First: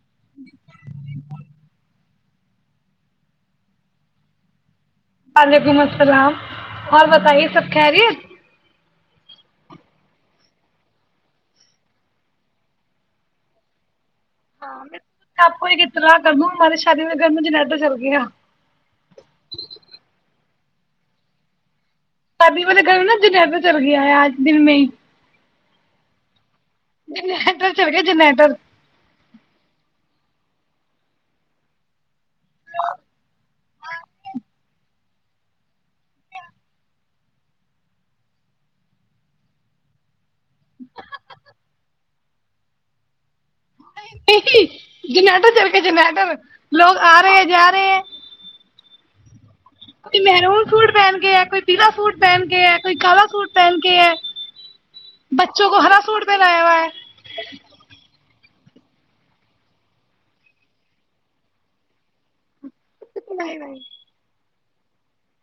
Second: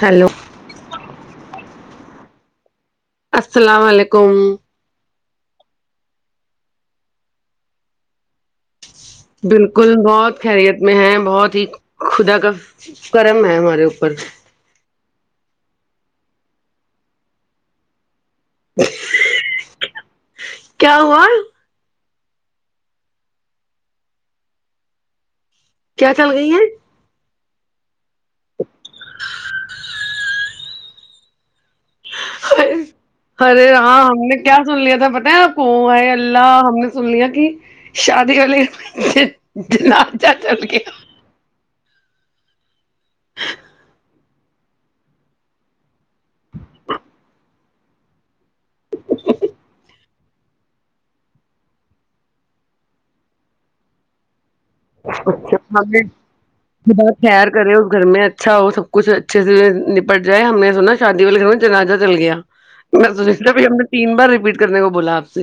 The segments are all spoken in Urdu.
ہیلو [unintelligible] السلام علیکم وعلیکم السلام اور بتائیے سب کہہریی ہے بالکل بہت خیریت میں ہے بہت ہی خدا کا کرم ہے ہمارے اوپر ہاں آپ ہی کتنا گرم ماراری شادی میں گرم جنڈا چل گیا کیا ہوا [unintelligible] ابھی والیرے گھر میں نا جنیا پہ چل گیا ہے آج دن میں ہی کیا چل گئی ہیں [unintelligible] ادھر چل گیا جنا ادھر ہرے رام نے کیا سن لیا تھا کو آ اللہ ہم نے سن لیا کہ شادی والی چا چل کیا [unintelligible] [inaudible] نہیں جنیٹر چل کے جنیٹر لوگ آ رہے ہیں جا رہے [inaudible] کویی مرون سوٹ پہن کے ہے کوئی پیلا سوٹ پہن کے ہے کوئی کالا سوٹ پہن کے ہے اچھا بچوں کو ہرا سوٹ پہنایا ہوا ہے ہم خیر کرے اس گھر میں اچھا ہو سب کچھ اچھے سے نپٹ جائے ہم نے سنا شادی والے گھر میں جنازہ چل گیا میں نہیں دیک نہیں ہم نے تین بار رپیٹ [inaudible] کرنے کو بولا آپ سے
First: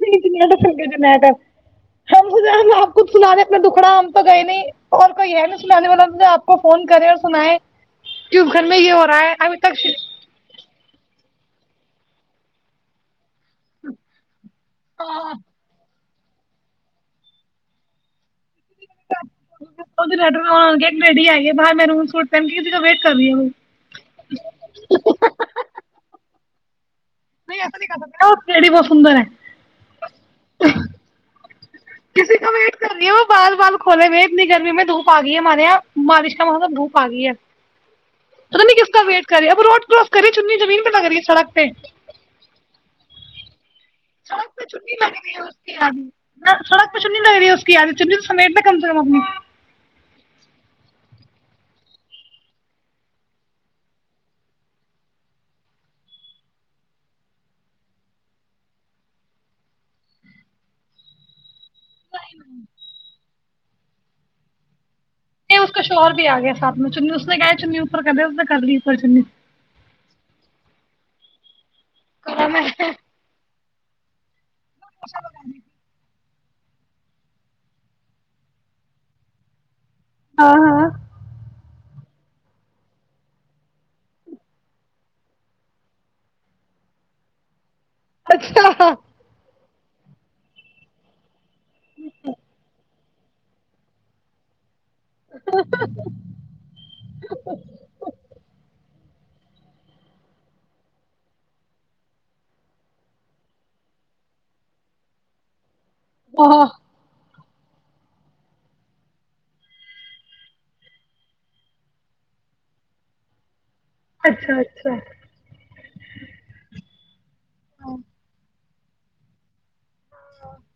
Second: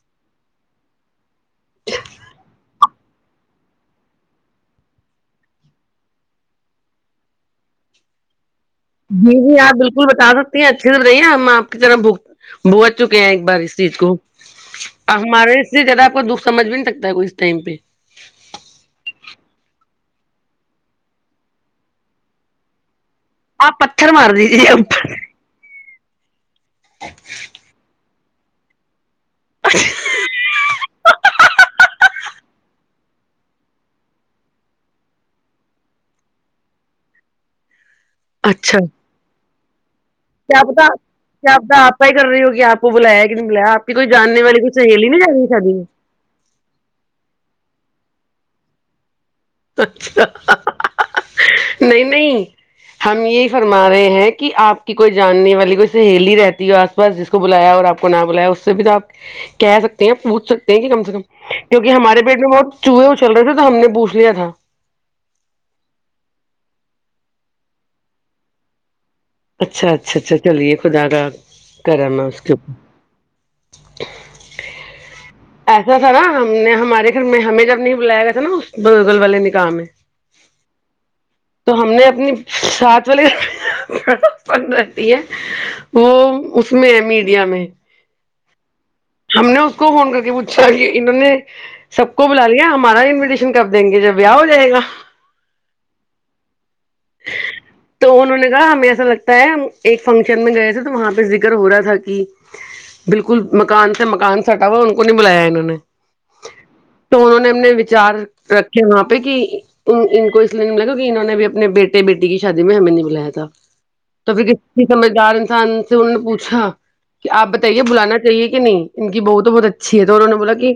نہیں نہیں تو تھ ہم ہم آپ خود سناے اپنا دکھڑا ہم تو گئے نہیں اور کوئی ہے نا سنانے والا آپ کو فون کرے اور سنائے کہ [inaudible] رہا جی ہے ابھی جی آپ تک بالکل بتا سکتی ہیں اچھی سےر رہی ہیں آپ آپ کی طرح بگھت بگھت چکے ہیں ایک بار اس چیز کو ا ہمارے سے جرا [inaudible] کو دکھ سمجھ بھی نہیں سکتا ہے کوئی اس ٹائم پہ ا لی لٹر میں آ گیا ری آئیئے باہ میں روم سوٹ پ کی وٹ [inaudible] آپ پتھر مار دی ت نہیں نہیں پڑی بہ سندر ہے [inaudible] [inaudible] وٹ کرنی بار بار کھولے ہوئے اتنی گرمی میں دھوپ آگئی ہے ہمارے یہاں بارش کا موسم دھوپ آگئی ہے پتہ نہیں اچھا کس کا ویٹ کر رہے روڈ کیس [unintelligible] کیا پتہ کیا پتہ اپ کا ہی کر رہی ہوگی اپ کو بلایا ہے [inaudible] سڑک والی پہ کوئی چننی سہیلی لگ نہیں جا رہی ہے اس کی شادی میں یادی سڑک پہ چننی لگ رہی ہے اس کی یادی [inaudible] ج سمیٹ کم سے کم اپنی [inaudible] نہیں نہیں ہم یہی فرما رہے ہیں کہ آپ کی کوئی جاننے والی کوئی سہیلی رہتی ہو آس پاس جس کو بلایا اور آپ کو نہ بلایا اس سے بھی تو آپ کہہ سکتے ہیں پوچھ سکتے ہیں کہ کم سے کم کیونکہ ہمارے پیٹ میں بہت چوہے ا چل رہے تھے تو ہم نے پوچھ یا تھا [unintelligible] نہیں اس کا شوہر بھی آ گیا سھ میں چنی اس نے کہیا چننی اوپر کر دے اس نے کر لی اوپر چنی سے [inaudible] اچھا اچھا اچھا چلیے خدا کا کر نا کرا اسکپ میں [unintelligible] تو [unintelligible] ایسا تھا نا نے ہمارے گھر میں ہمیں جب نہیں بلایا گیا تھا نا اس بگل والے نکاح ہے ہاں ہاں تو ہم نے اپنی ساتھ والیند ر ہے وہ اس میں ہے میڈیا میں اچھا ہم نے اس کو فون کر کے پوچھا کہ انہوں نے سب کو بلا لیا ہمارا انویٹیشن کب دیں گے جب بیاہ ہو جائے گا تو انہوں نے کہا ہمیں ایسا لگتا طے ہم ایک فنکشن میں گئے تھے تو وہاں پہ ذکر ہو رہا تھا کہ بالکل مکان سے مکان سٹا ہوا ان کو نہیں بلایا انہوں نے ہاں تو انہوں نے ہم نے وچار رکھے وہاں پہ کہ ان کو اس لیے نہیں ملاے کیکہ انہوں نے بھی اپنے بیٹے بیٹی کی شادی میں ہمیں نہیں بلایا تھا تو پھر اچھا کسیسی اچھا سمجھدار انسان سے انہوں نے پوچھا کہ آپ بتائیے بلانا چاہیے کہ نہیں ان کی بت تو بہت اچھیا اچھی ہے تو انہوں نے بولا کہ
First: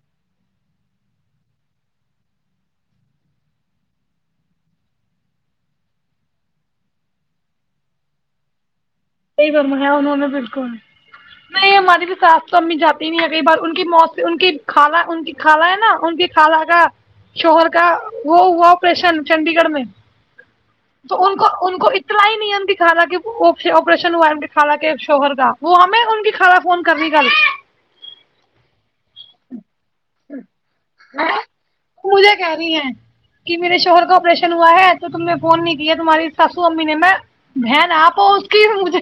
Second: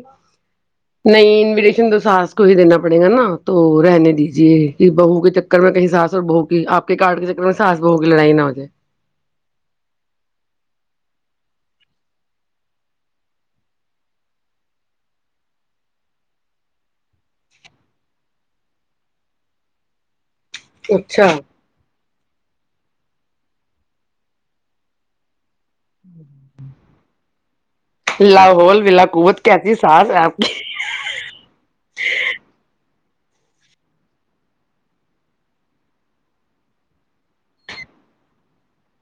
نہیں انویٹیشن تو ساس کو ہی دینا پڑے گا نا تو رہنے دیجے کہ بہو کے چکر میں کہیں ساس اور بہو کی آپ کے کارڈ کے چکر میں ساس بہو کی لڑائی نہ ہوجائے بمیا انہوں نے بالکل نہیں ہماری تو ساس تو امی جاتی نہیں ہے کئی بار ان کی موت سے ان کی خال ان کی خالہ ہے نا ان کی خالہ کا شوہر کا وہ ہوا آپریشن چنڈی گڑھ میں تو اچھا ان کو ان کو اتنا ہی نیم دکھا رہا کہ اوکے اکے ریشن ہوا کالا کے شوہر کا وہ ہمیں ان کی کھالا فون کرنی کل لاہول ولاقوت کہتی مجھے کہ رہی ہیں کہ میرے شوہر کا آپریشن ہوا ہے تو تم نے فون نہیں کیا تمہاری ساسو امی نے میں بہن آپ اس کیج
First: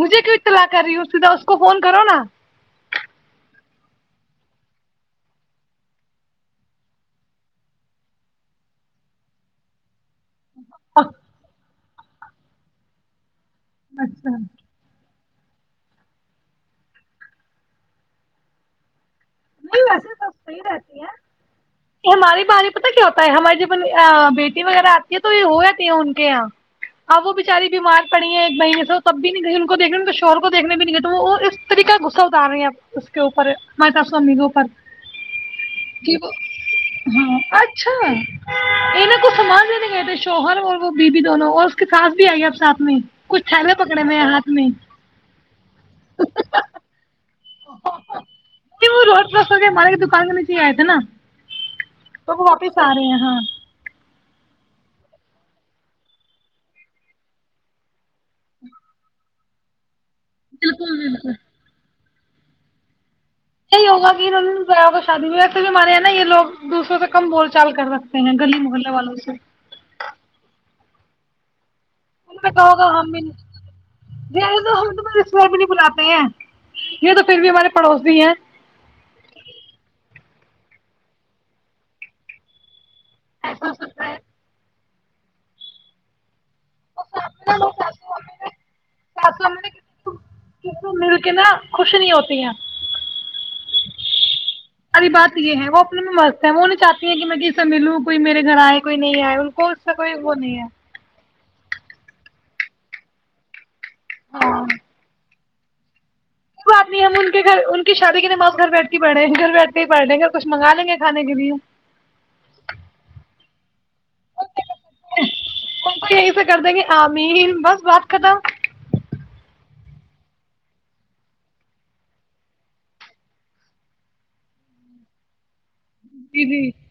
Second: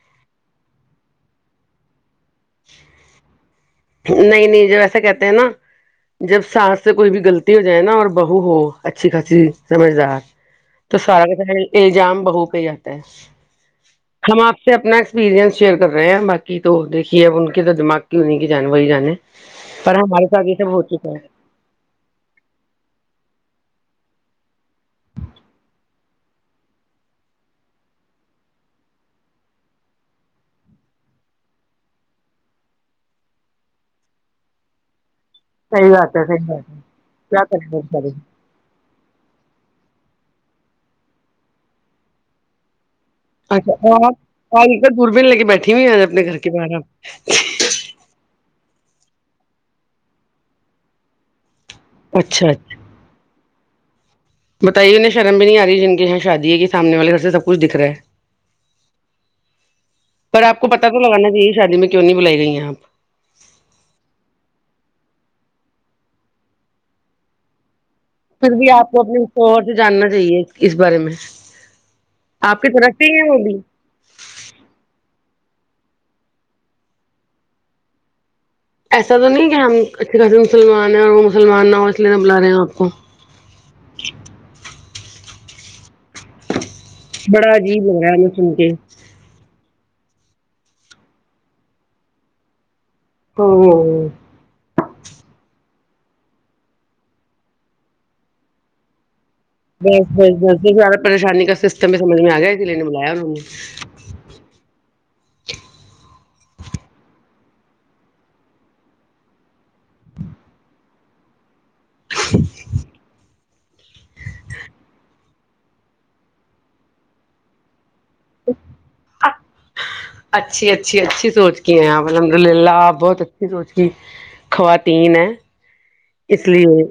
مجھے کیوں اطلاع کر رہی ہوں سیدھا اس کو فون کرو نا نہیں نہیں جب ایسا کہتے ہیں نا جب سانس سے کوئی بھی غلطی ہو جائے نا اور بہو ہو اچھی خاصی سمجھدار تو سارا کتا ہے الزام بہو کہ ہی آتا ہے اچھا ہم آپ سے اپنا سپیرئنس شیئر کر رہے ہیں باقی تو دھیے اب ان کے تو دماغ کی ہو نہیں کی جان وہی جانے نہیں پر ویسے ہمارے ب ساتھ یہ صی سب ہو رہتی ہے چکا کہ ہمارے بارے میں پتا کیا ہوتا ہے ہماریے جب بیٹی وغیرہ آتی ہے تو یہ ہو جاتی ہے ان کے یہاں اب وہ بچاری بیمار پڑی ہے ایک بہنے سے تب بھی ان کو دنے تو شہور کو دیکھنے بھی نلے اس طریق کا گغصہ اتارے ہیں ا اس کے اوپر میں سمی کوو پر صحیح بات کہ ہے وہ صحیح بات ہے ہاں کیا کریں گے اچھا بچارے انیں کو سامان دینے گئے تھے شوہر اور وہ بیوی دونوں اور اس کے خاس بھی آئی ہے آپ سات میں کچھ تھیلے اچھا پکڑے ہوئے ہیں ہاتھ آپ آ میں تو دوربین لے کے بیٹھی ہوئی آ اپنے گھر کے باہر آپ وہ روز پر سو ہمارے کی دکان کے نیچے آئے تھے نا تو وہ اچھا واپس اچھا آ رہے ہیں ہاں بتائیے انہیں شرم بھی نہیں آ رہی جن کے یہاں شادی ہے کہ سامنے والے گھر سے سب کچھ دکھ رہا ہے پر آپ کو پتا تو بالکل لگانا چاہے شادی میں کیوں نہیں بلائی گئی ہیں آپ صی ہوگا ہوگا شادی میں ویسے بھی مارے ہیں نا یہ لوگ دوسروںے سے کم بول چال کر رہا ہیں پھر گلی بھی محلے آپ کو والوں اپنے شور سے جاننا چاہیے اس بارے میں میں آپ کی کہوں گا ہم طرف سے ہی ہیں وہ بھی تو ہم بھی نہیں بلاتے ہیں یہ تو پھر بھی ہمارے پڑوس بھی ہیں ایسا تو نہیں کہ ہم اچھے خاصے مسلمان ہیں اور وہ مسلمان نہ اس لیے بلا رہے ہیں آپ کو [unintelligible] اور بڑا ساتھ میں لوگ عجیب لگ رہا ہے ا سن کے ک سے مل کے نا خوش نہیں ہوتی ہیں او [unintelligible] اری بات یہ ہے وہ اپنے میں مست ہے وہ نہیں چاہتی ہیں کہ میں کسے ملوں کوئی میرے گھر آئے کوئی نہیں آئے کو اس سے بس کوئی وہ بس نہیں بس ہے زیادہ پریشانی کا سسٹم بھی سج میں آ گیا س لیے نے بلایا انوں نے ہاں [unintelligible] کوئی بات نہیں ہم ان کے گھر ان کی شادی کے نمس گھر بیٹھ کے پڑھے ہیں گھر بیٹھ پڑھیں گے کھنگا لیں گے کھانے کی لی تو یہی سے کر دیں گے آمی ہی بس بپ ک تو [unintelligible] اچھی اچھی اچھی سوچ کی ہیں آپ الحمد للہ آپ بہت اچھی سوچ کی خواتین ہیں جی اس جی لیے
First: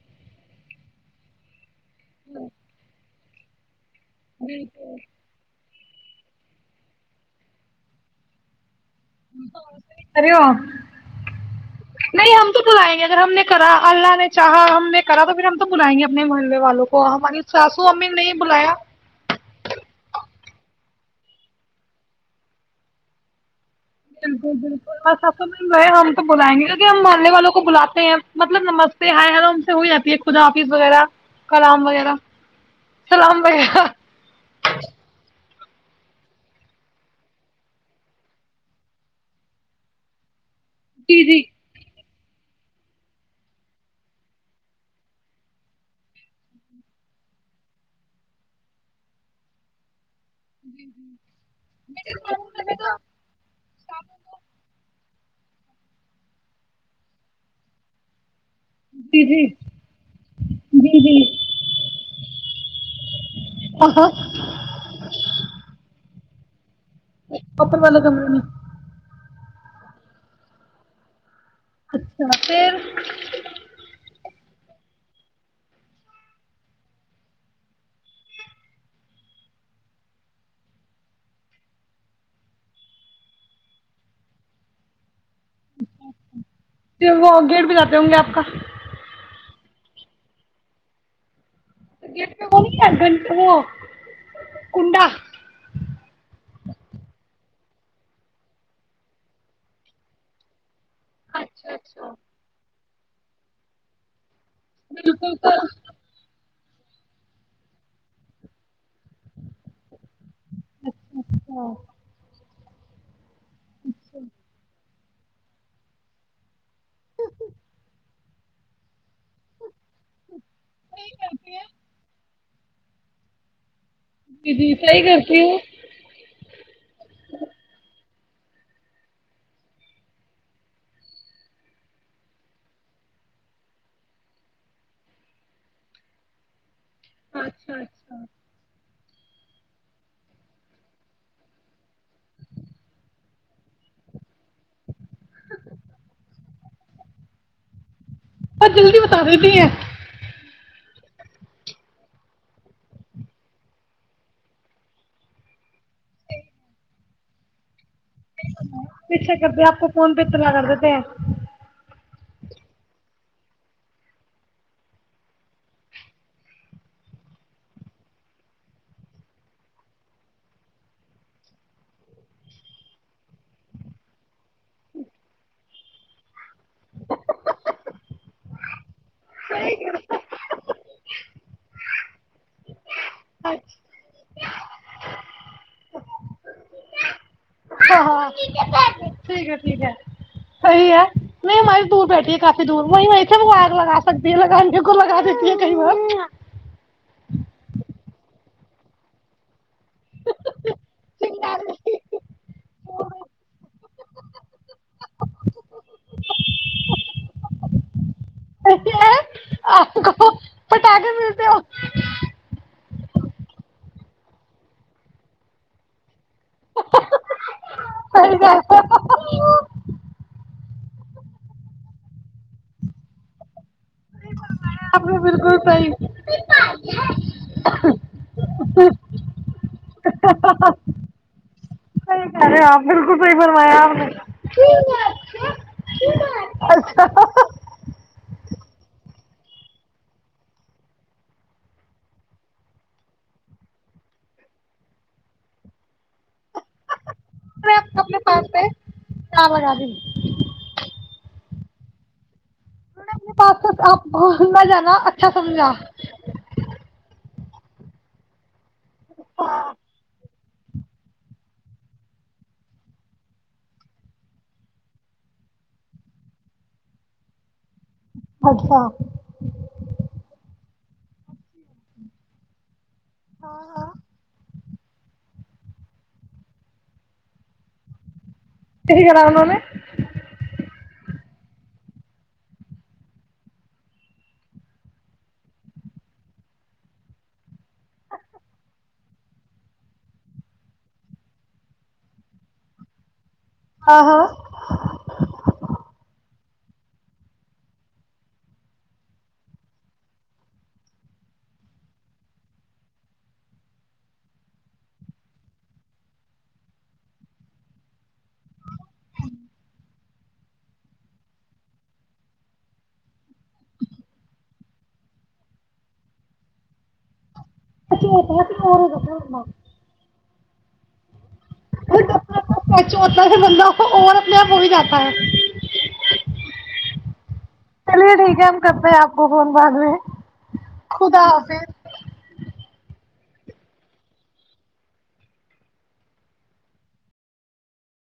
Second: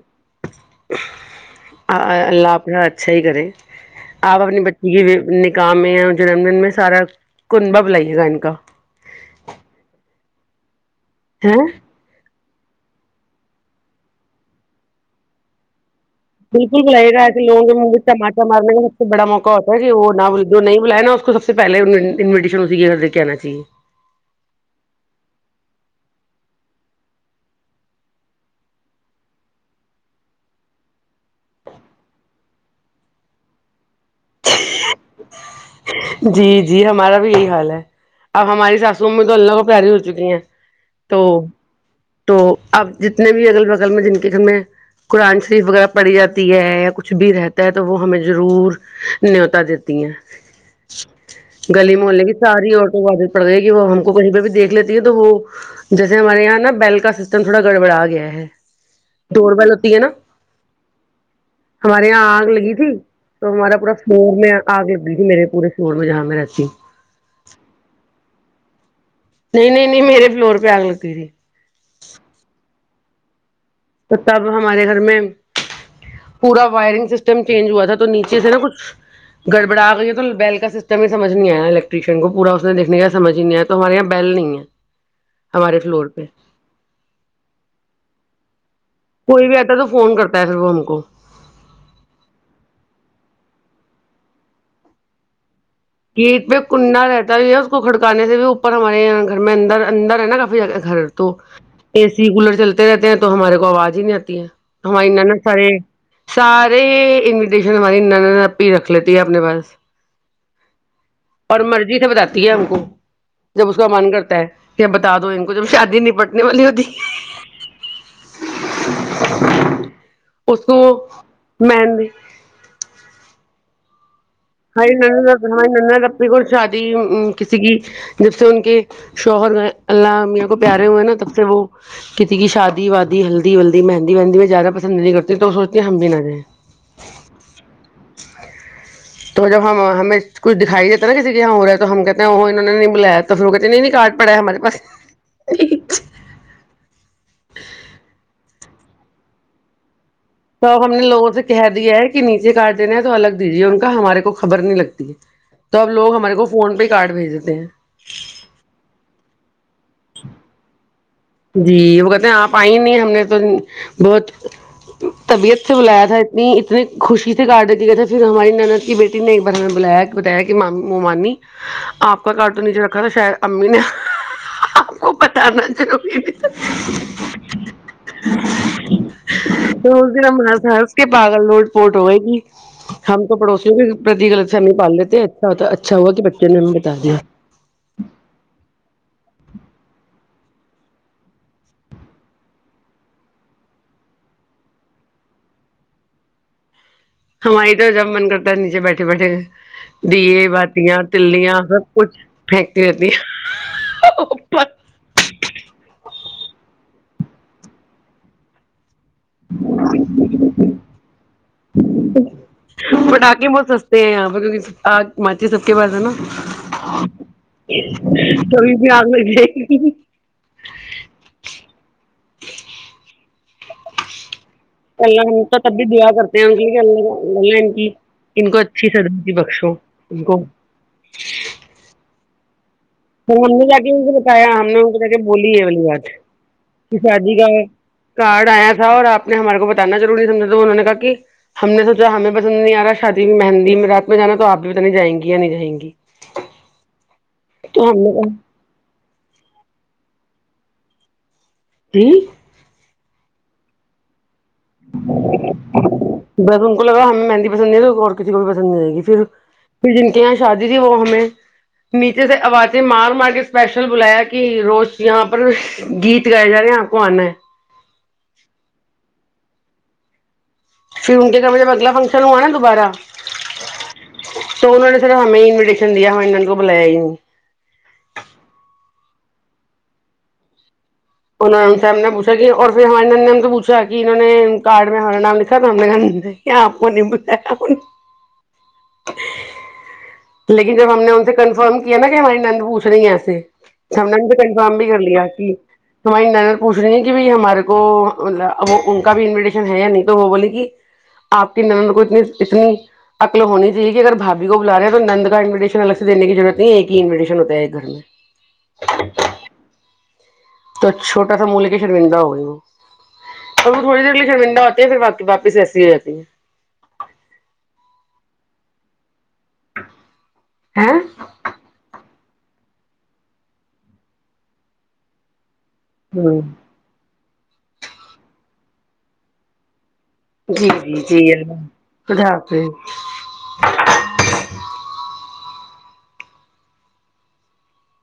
[unintelligible] [inaudible] اللہ آ [unintelligible] چھئی کر [unintelligible] آپ اپنی بچی بالکل کی [unintelligible] گاؤ میں اور جنم دن میں سارا کن با بلائیے گا ان کا [unintelligible] اریو [unintelligible] ہ [unintelligible] نہیں ہم تو بلائیں گے اگر ہم نے کرا اللہ نے چا ہم نے کرا تو پھر ہم تو بلائیں گے اپنے محلے بالکل والوں کو بلائی رہا ہماری ہےے لوگ کے ساسو امی نے نہیں مےٹماٹا مار بلایا کا سب سے بڑا موقع ہوتا ہے کہ وہ نہ بل جو نہیں بلایا نا اس کو سب سے پہلے انویٹیشن اسی کے گھر دے کے آنا چاہیے بالکل بالکل بس ہم تو بلائیں گے کیکہ ہم ماننے والوں کو بلاتے ہیں مطلب نمستے ہائےل سے ہو جاتی ہے خدا حافظ وغیرہ کلام وغیرہ سلام وغیرہ [inaudible] جی جی ہمارا بھی یہی حال ہے اب ہماری ساسووں میں تو اللہ کو پیاری ہو چکی ہیں جی تو جی تو اب جتنے بھی اگل بغل میں جن کے گھر میں قرآن شریف وغیرہ پڑھی جاتی ہے یا کچھ بھی رہتا ہے تو وہ ہمیں ضرور نیوتا دیتی ہیں گلی محے کی ساری اورت وادت پڑ گئی کہ وہ ہم کو کہیں پہ بھی جی دیکھ لیتی ہے ہو جیسے ہمارے یہاں نا بیل کا سسٹم تھوڑا گڑبڑا گیا ہے جی دوورپل ہوتی ہے نا جی جی ہمارے یہاں آگ لگی تھی تو ہمارا پورا ہاں میں آگ لگی تھی میرے پورے شوور میں جامرات پپا والال کمل نہیں نہیں نہیں نہیں میرے فلور پہ آگ لگی تی اچھا پھر تو تب ہمارے گھر میں پورا وائرنگ سسٹم چینج ہوا تھا تو نیچے سے نا کچھ گڑبڑا گئی تو بیل کا سسٹم ہی سمجھ نہیں آیا نا الیکٹریشین کو پورا اس نے دیکھنے کا سمج ہی نہیں آیا تو ہمارے یہاں بیل نہیں ہے ہمارے فلور پہ وہ گیٹ ب جاتے ہوں گے آپ کا کوئی بھی آتا ہے تو فون کرتا ہے پھر وہ ہم کو گیٹ میں وہ ن گھنٹ وہ کنڈا کیٹ پہ کنڈا رہتا بھی ہے اس کو کھڑکانے سے بھی اوپر ہمارےاں گھر میں اندر اندر ہے نا کافی جگہ گھر تو اچھا اچھا اے سی کولر چلتے رہتے ہیں تو ہمارے کو آواز ہی نہیں آتی ہے ہم انا بالکل نہ تو سارے سار ارے انویٹیشن ہماری ن ا ہی رکھ لیتی ہے اپنے پاس اچھا اور مرضی سے بتاتی ہے ہم کو جب اس کا مان اچھا کرتا ہے کہ تا دو ان کو ج شادی نپٹنے والی ہوتی اس کو صحیح کرتی ہے م جی جی ہائی صحیح نا کرتی ہوں ہائی ننا پپے کول شادی کسی کی جب سے ان کے شوہر اللہ میاں کو پیارے ہوئے نا تب سے وہ کسی کی شادی وادی ہلدی ولدی مہندی مہندی میں زیادہ پسند نہیں کرتی تو وہ سوچتی ہیں ہم بھی نہ جائیں اچھا اچھا تو جب ہم ہمیں کچھ دکھائی دیتا ہے نا کسی کے یہاں ہو رہا ہے تو ہم کہتے ہیں وہ انہوں نے نہیں بلایا تو پھر وہ کہتے ہیں نہیں نہیں کارڈ پڑا ہے ہمارے پاس آ جلدی بتا دیتی ہیں تو اب ہم نے لوگوں سے کہہ دیا ہے کہ نیچے کاٹ دینا ہے تو الگ دیجیے ان کا ہمارے کو خبر نہیں لگتی ہے تو اب لوگ ہمارے کو فون پہ ہی کاڈ بھیج دیتے ہیں پیچھا کر د آپ کو فون پہ تولا کر دتےے جی وہ کہتے ہیں آپ آئی نہیں ہم نے تو بہت طبیعت سے بلایا تھا اتنی اتنی خوشی سے کارٹو دی گئے تھے پھر ہماری نند کی بیٹی نے ایک بار ہمیں بلایا بتایا کہ مومانی آپ کا کارٹ نیچے رکھا تھا شاید امی نے آپ کو پت نہ چل [unintelligible] توھر اس دن ہم ہس ہنس کے پاگل نوٹتی پپورٹ ہوئے گی ہم تو پڑوسیوں بھی پرتیغلط امی پال لیتے اچھا اچھا ہوا کہ بچے نے ہمیں بتا دیا ہاں ہاں ٹھیک ہے ٹھیک ہے صحی ہے نہیں ہماری دور بیٹھی ہے کافی دور وہ میں اے بھی آگ لگا سکتی ہے لگان کو لگا دیتی ہے کئی بار ہماری تو جب من کرتا ہے نیچے بیٹھے بیٹھے دیئے بااتیا تلیا سب کچھ پھینکتی رہتییا ہے آپ کو پٹاخے ملتے ہو پٹاک [unintelligible] آگے بہت سستے ہیں یہاں پہ کیکہ آگ ماچی سب کے پاس ہے نا صحیح بات کبھی بھی آگ لگ جائے گی اا [unintelligible] اللہ کو تب بھی دع کرتے ہیں ان کے لے اللہ اللہ ان کی ان کو اچھی صداتی بخشو ان کو ے آپ بالکل پھر صحیح ہم نے جا فرمایا کے آپ ان کو بتایا ہم نے ان کو جا کے بولی ہے اگلی بات کہ اچھا شادی کا کارڈ آیا اور آپ نے ہمارے کو بتانا ضرور نہیں سمجھا تو انہوں نے کہا کہ ہم نے سوچا ہمیں پسند نہیں آ رہا شادی میں مہندی میں رات میں جانا تو آپ بھی پت نہیں جائیں گی یا نہیں جائیں گی تو ہم ک نے اپنے کہا پالتے ہے جام رب [unintelligible] جی [unintelligible] پس آپ نہ جانا اچھا سمجھا بس ان کو لگا ہمیں مہندی پس نہیں ل اور کسی کو بھی پسند نہیں گی پھر ک جن کیا شادی تھی وہ ہمیں نیچے سے آوازیں مار مار کے اسپیشل بلایا کہ روز یہاں پر گیت گائے جا رہے ہیں آپ کو آنا ہے اچھا پھر ان کے کمے میں میں اگلا فنکشن ہوا نا دوبارہ ہاں ہاں سو انہوں نے سر ہمیں انویٹیشن دیا ہمیں ان کو بلایا ہی نہیں ک کرا انہ نے انہوں نے سے ہم نے پوچھا کہ اور پھر ہماریے نند نے ہم سے پوچھا کہ انہوں نے کارڈ میں ہمارا نام لکھا تو ہم نے آپ کوتا لیکن جب ہم نے ان سے کنفرم کیا نا کہ ہماری نند پوچھ رہی ہیں ایسے ہاں سمنا ہاں نے تو کنفرم بھی کر لیا کی ہماری ند پوچھ رہی ہیں کہ ہمارے کو ان کا بھی انویٹیشن ہے یا نہیں تو وہ بول کہ آپ کی ن کو اتنی اتنی عکل ہونی چاہیے کہ اگر بھابھی کو بلا رہے ہیں تو نند کا انویٹیشن الگ سے دینے کی ضرورت نہیں ایک ہی انویٹیشن ہوتا ہے ایک گھر میں تو چھوٹا سا منہ لے کے شرمندہ ہو گی وہ اور وہ تھوڑی دیر لیے شرمندہ ہوتی ہیں پھراق واپس ایسی ہو جاتی ہے چ اورسا ہاں [unintelligible] چ ہوتا ہے بندوں کو اور اپنے آپ ہو ہی جاتا ہے ہاں [unintelligible] چلیے ٹھیک ہے ہم کرتے ہیں آپ کو فون بعد میں جی جی جی خدا حافظ اٹھاف [inaudible]